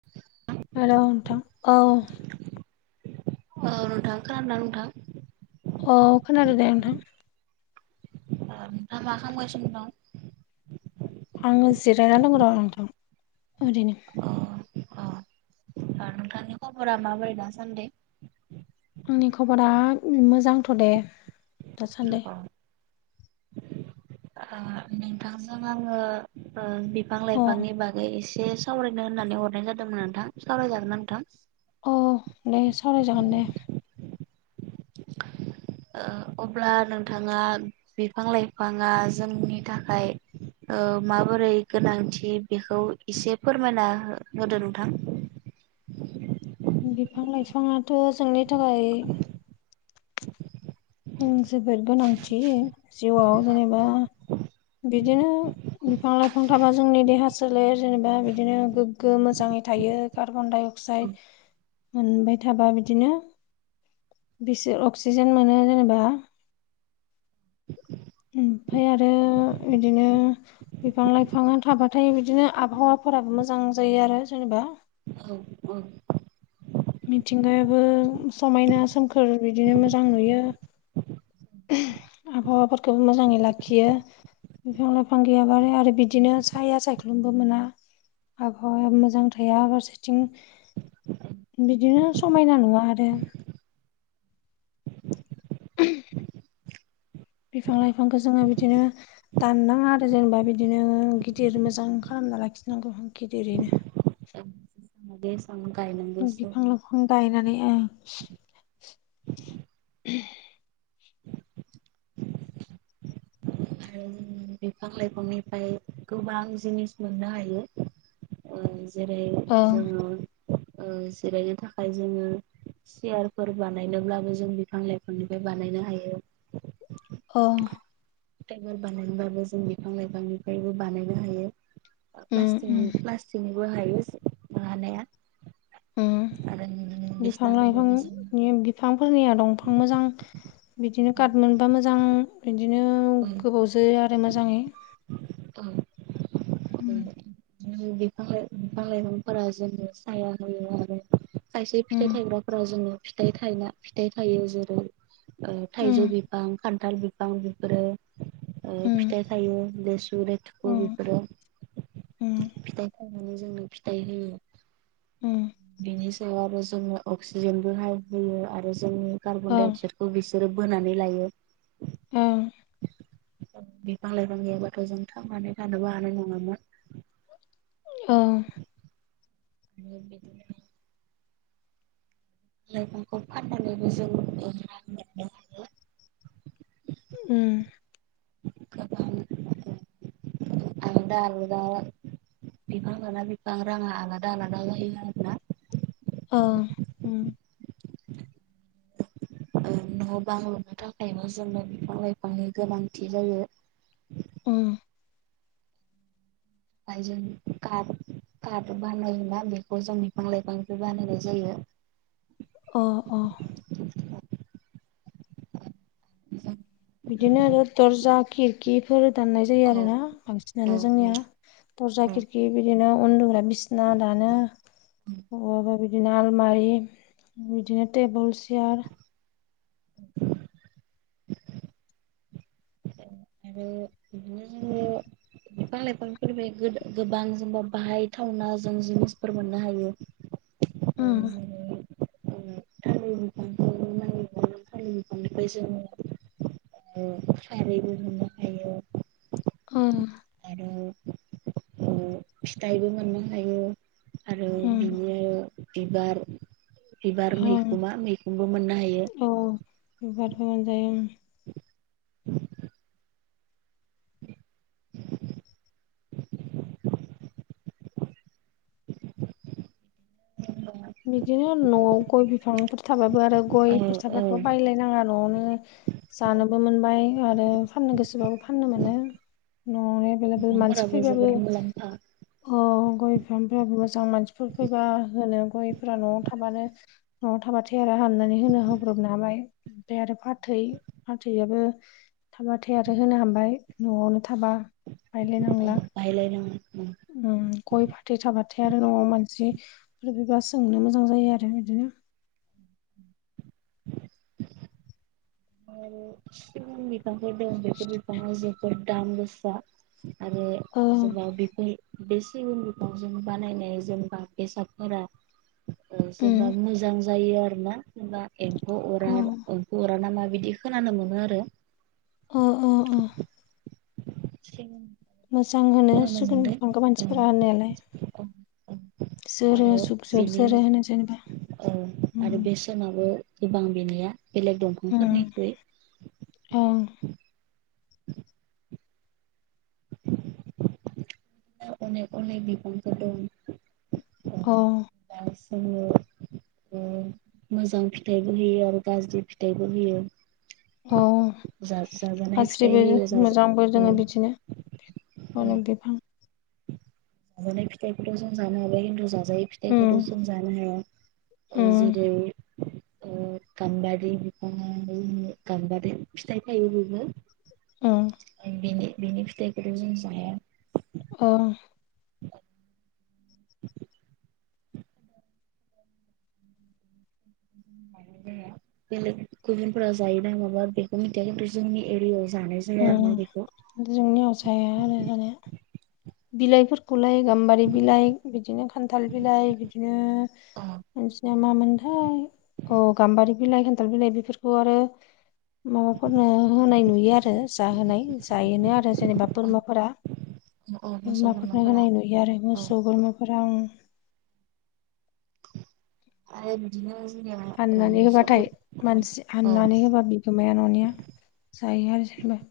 [unintelligible] Hello नोंथांऔ औ नोंथां खोनादोना नोंथां अह खोनादोदे नोंथां नोंथा मा खामगासिनो दं आङो जिरायनानै दङ र' नोंथां ओरैनो अ नोंथांनि खबरा माबोरै दासान्दै आंनि खबरा मोजांथ' दे दासान्दि अह ओ नोंथांजों आङो ओ बिफां अ लाइफांनि बागै एसे सावरायनो होननानै हरनाय जादोंमोन नोंथां सावरायजागोनना नोंथां। अह दे सावराय जागोन दे। [inaudible] ओ अब्ला नोंथाङा बिफां लाइफाङा जोंनि थाखाय ओ माबोरै गोनांथि बेखौ इसे फोरमायना होदो नोंथां बिफां लाइफाङाथ' जोंनि थाखाय जोबोद गोनांथि जिउआव औ जेनेबा बिदिनो बिफां लाइफां थाबा जोंनि देहा सोलेर जेनेबा बिदिनो गोग्गो मोजाङै थायो कार्बन डाइ अक्साइड मोनबाय थाबा बिदिनो बिसोर अक्सिजेन मोनो जेनेबा [inaudible] ओमफाय आरो इदिनो बिफां लाइफाङा थाबाथाय बिदिनो आबहावाफोराबो मोजां जायो आरो जेनेबा ओम ओम मिथिंगायाबो समायना सोमखोर बिदिनो मोजां नुयो आबहावाफोरखौबो मोजाङै लाखियो बिफां लाइफां गैयाबा आरो आरो बिदिनो साया सायख्लुमबो मोना आबहावाया मोजां थाया फारसेथिं। बिदिनो समायना नुवा आरो [unintelligible] बिफां लाइफांखो जोङो बिदिनो दाननाङा आरो जेनेबा बिदिनो गिदिर मोजां खालामना लाखिनांगौ गिदिरैनो। ज दे आं गायनो बिफां लाइफां गायनानैं ओं आरो बिफां लाइफांनिफ्राय गोबां जिनिस मोननो हायो। ओ-जेरै ओं जोंङो ओ-जिरायनो थाखाय जोंङो सियारफोर बानायनोब्लाबो जों बिफां लाइफांनिफाय बानायनो हायो। अ। टेबोल बानायनोबाबो जों बिफां लाइफांनिफ्रायबो बानायनो हायो। उम उम प्लास्टक प्लास्टिकनिबो हायो हानाया। उम आरो बिदिनो बिफां बिसनाफोरखौबो जों लाइफांनि बि फांफोरनिया दंफां मोजां बिदिनो खाथ मोनबा मोजां बिदिनो गोबावजो आरो मोजाङै। औ उम उम फां बिफां लाइफांफोरा जोङो साया होयो आरो खायसे उम फिथाइ थायग्राफोरा जोङो। फिथाइ थायना फिथाइ थायो जेरै थाइजौ उम बिफां खान्थाल बिफां बेफोरो। ओ उम फिथाइ थायो लेसु लेथुखु उम बेफोरो उम फिथ फंनानै जोंनो फिथाइ होयो। उम बेनि सायाव आरो जोङो अक्सिजेनबो हाय होयो आरो जोंनि कार्बन डाइ ओं अक्साइद। बो बिसोरो बोनानै लायो। ओं बिफां लाइफां गायाबाथ जों थांनानै थानोबो हानाय नङामोन। ओं बियो बिदिनो मैगंखौ फाननानैबो जोंनि रां मोननो हायो। उम [unintelligible] आलदा आलदा बिफां लाना बिफां राङा आलादा आलादा जायो आरोना। ओ उम न बां लुनो थाखायबो जोंनो बिफां लाइफांनि गोनांथि जायो। अ माय जों कार कार बानायोना बेखौ जों बिफां लाइफांनिफ्राय बानायनाय जायो। अ अ बिदिनो आरो दरजा खिरखिफोर दाननाय जायो औ आरो ना औ बांसिनानो जोंनिया। दरजा औ खिरखि बिदिनो उन्दुग्रा बिसिना दानो बबावबा बि बिदिनो आलमारि बिदिनो टेबोल सियार [inaudible] आरो बिदिनो जोङो बिफां लाइफांफोर बे गोबां जेनबा बाहायथावना जों जिनिसफोर मोननो हायो। उम जेरै थालिर बिफांखौ ननाय निफ्राय जोङो खारैबो मोनो। ओं आरो फिथाइबो मोननो हायो आरो बिनि बिबार बिबार ओम मैखुमा मैखुमबो मोननो हायो। औ [unintelligible] उ [inaudible] बिदिनो न'आव गय बिफांफोर थाबाबो आरो औ गयफोर औ थाबाथ' बायलाय नाङा न'आवनो जानोबो मोनबाय आरो फाननो गोसोबाबो फाननो मोनो। न'आवनो एभेलेबोेल मानसि बिफांफोराबो फैबाबो जोबोद मुलाम्फा अ गय [unintelligible] मोजां मानसिफोर फैबा होनो गयफ्रा न'आव थाबानो न'आव थाबाथाय आरो हाननानै होनो होब्रबनो हाबाय ओमफाय आरो फाथ थै फाथैयाबो थाबाथाय आरो होनो हाबाय न'आवनो थाबा बायलाय नांला। बायलाय नाङा उ। उम गय फाथै थाबाथाय आरो न'आव मानसिफोर फैबा सोंनो मोजां जायो आरो बिदिनो [inaudible] आरो सिगुन बिफांफोर दं बेफोर बिफाङा जोबोद दाम गोसा। आरो ओ जबा बेफोर बे सिगुन बिफांजों बानायनाय जेनबा बेसादफोरा ओ जेनबा उम मोजां जायो आरो ना जेनबा एम्फौ अरा अ एम्फौ अरा ना मा बिदि खोनानो मोनो आरो। अ अ। अ अ। [unintelligible] मोजां होनो खोनानो सिगुन मोनदों बिफांखौ मानसिफोरा होननायालाय। जोरो आरो जुग जुग बेनि जोरो होनो जेनेबा ओ आरो उम बे [unintelligible] गोबां बेनिया बेलेग दंफांफोरनिख्रुइ। आ द [inaudible] अनेक अनेक बिफांफोर दं। ओ अ [unintelligible] ओ मोजां फिथाइबो होयो आरो गाज्रि फिथाइबो होयो। अ जा-जाजानाय फिथाइ गाज्रिबो होयो जाजा मोजांबो ओ जोङो बिदिनो ओ अनेक बिफां [unintelligible] फिथाइखौथ' जों जानो हाबाय [unintelligible] जायै फिथाइखौथ' उम जों जानो हाया औ उम जेरै ओ गामबारि [unintelligible] गामबारि फिथाइ थाइयो बेबो। उम ओं बिनि बिनि फिथाइखोथ' जों जाया। अ [inaudible] [inaudible] बेलेग गुबुनफोरा जायोदां माबा बेखौ मिथिया खिन्थु जोंनि एरियायाव जानाय जाया आरो ना उम बेखौ। जोंनियाव जाया आरो जानाया। बिलाइफोरखौलाय गाम्बारि बिलाइ बिदिनो खान्थाल बिलाइ बिदिनो मानसिना मामोनथाय औ गाम्बारि बिलाइ खान्थाल बिलाइ बेफोरखौ आरो माबाफोरनो होनाय नुयो आरो जाहोनाय जायोनो आरो जेनेबा बोरमाफोरा। औ मोसौ बोरमाफोरनो बोरमाफोरा होनाय नुयो आरो औ मोसौ बोरमाफोरा ओ। आरो बिदिनो जेनेबा हाननानै होबाथाय मानसि हाननानै होबा बि अमाया न'निया जायो आरो जेखुनु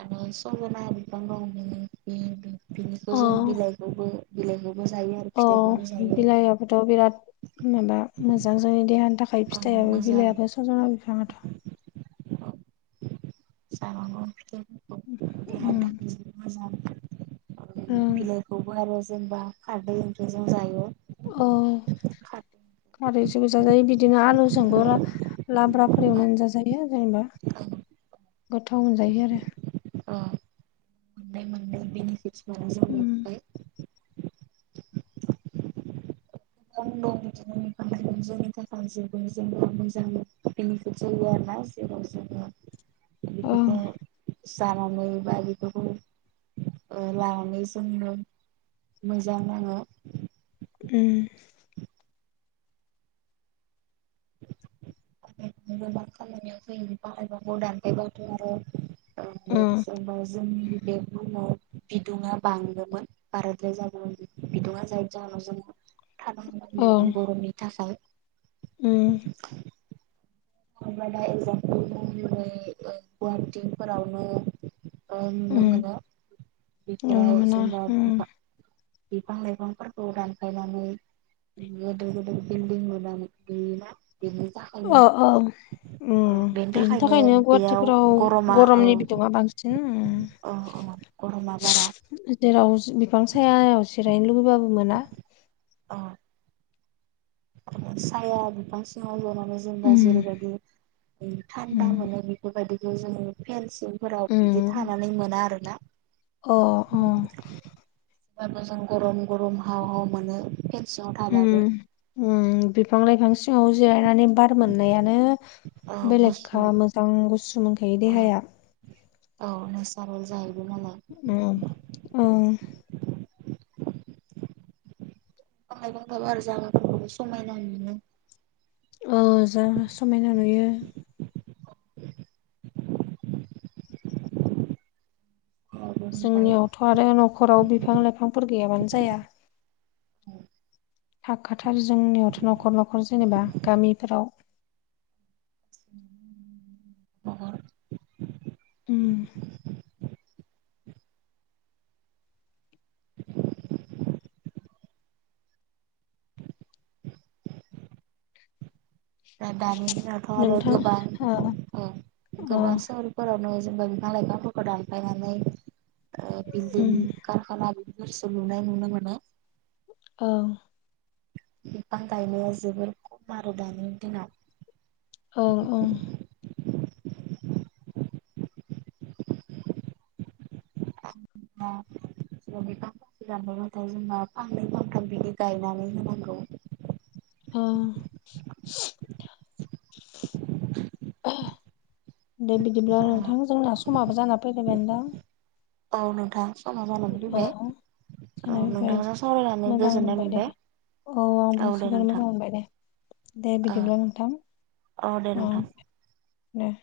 आरो संजना बिफां दं बे बि-बि-बिनिखौ जों बिलाइखौबो बिलाइखौबो जायो। आरो अ फिथाइखौबो जायो बिलायाबोथ' बिराद माबा मोजां जायो देहानि थाख खाय औ फिथायाबो मोजां बिलाइआबो सजना बिफाङाथ' जानांगौ फिथायफोरखौ देहानि उम थाखाय जि मोजां उम ओं बिलाइखौबो आरो जेनेबा खारदै ओंख्रिजों जायो। अ खारदै खारैजोंबो जाजायो बिदिनो आलुजोंबो ला औ लाब्राफोर एवनानै जाजायो आरो जेनेबा औ गोथाव मोनजायो आरो। मोननाय मोननै बिनिफिटसफोरा उम जाबाय आं दं बिदिनो फांनाय जोंनि थाखाय जेबो जेंना मोजां बेनिफिट जायो आरो ना जेराव जोंङो ओं बेफोरखौ जानानै बा बेफोरखौ ओ लानानै जोङो मोजां नाङो। उम बेजोंबा मा खामानियाव फैयो बिफां लाइफांखौ दानफायबाथ' आरो ओ बे उम जेनबा जोंनि बे बुमाव बिदुङा बांदोंमोन बाराद्राय जागौमोन बि-बिदुंया जायनि जाहोनाव जों थानो हानाय ओं नङामोन गरमनि थाखाय। उम। होमबा दा एक्जामपोल जों जेरै ओ गुवाहाटिफोरावनो ओ नुनो उम मोनो नुनो बेफोराव मोना जेनबा उम बिफा बिफां लाइफांफोरखौ दानफायनानै उम गोदोर गोदोर बिलदिं लुनानै बोयोना बेनि ओ थाखायनो औ। ओ उम बेनि बिनि थाखायनो बेयाव गुवाहाटिफोराव गरमा गरमनि बिदुङा बांसिन उम अ अ गरमा बारा। जेराव बिफां सायायाव जिरायनो लुबैबाबो मोना। अ। साया बिफां सिङाव जनानै जेनेबा उम जेरैबायदि उम थान्दा उम मोनो बेफोरबायदिखौ जोङो फेनसिंफोराव बिदि उम थानानै मोना आरोना। [inaudible] अ' अ' ब्लाबो जों गरम गरम हाव हाव मोनो फेन सिङाव थाबाबो। उम उम बिफां लाइफां सिङाव जिरायनानै बार मोननायानो औ गुसु बेलेगखा मोजां गुसु मोनखायो औ देहाया। औ नेसारेल जाहैबाय नालाय ‌। उम उम फां लाइफां थाबा आरो जागाफोरखौबो समायना नुयो। ओ जागा समायना नुयो। ओमफ्राय जोंनियावथ' आरो न'खराव बिफां लाइफांफोर गैयाबानो जाया। [inaudible] थाखाथारो जोंनियावथ' न'खर न'खर जेनेबा गामिफोराव [unintelligible] उम दा-दानि दिनावथ' आरो नोंथां गोबां ओ औ अ गोबां सोहोर फोरावनो जेनेबा बिफां लाइफांफोरखौ दानफायनानै बिल्दिं उम कारखाना बिफोरसो लुनाय नुनो मोनो। ओं बिफां गायनाया जोबोर खम आरो दानि दिनाव औ ओं [inaudible] जों बिफां फांसे दानफायबाथाय जेनेबा फांनै फांथाम बिदि गायनानै होनांगौ। ओं [inaudible] दे बिदिब्ला ओ नोंथां जोंना समाबो जाना फैबाय [unintelligible] अ' नोंथां समा जानानै औ फैबाय औ [unintelligible] नोंथांजों सावरायनानै मोजां गोजोननाय मोनबाय दे औ आंबो दे जोबोद नोंथां मोजां मोनबाय दे दे औ बिदिब्ला नोंथां औ दे नोंथां। ओं दे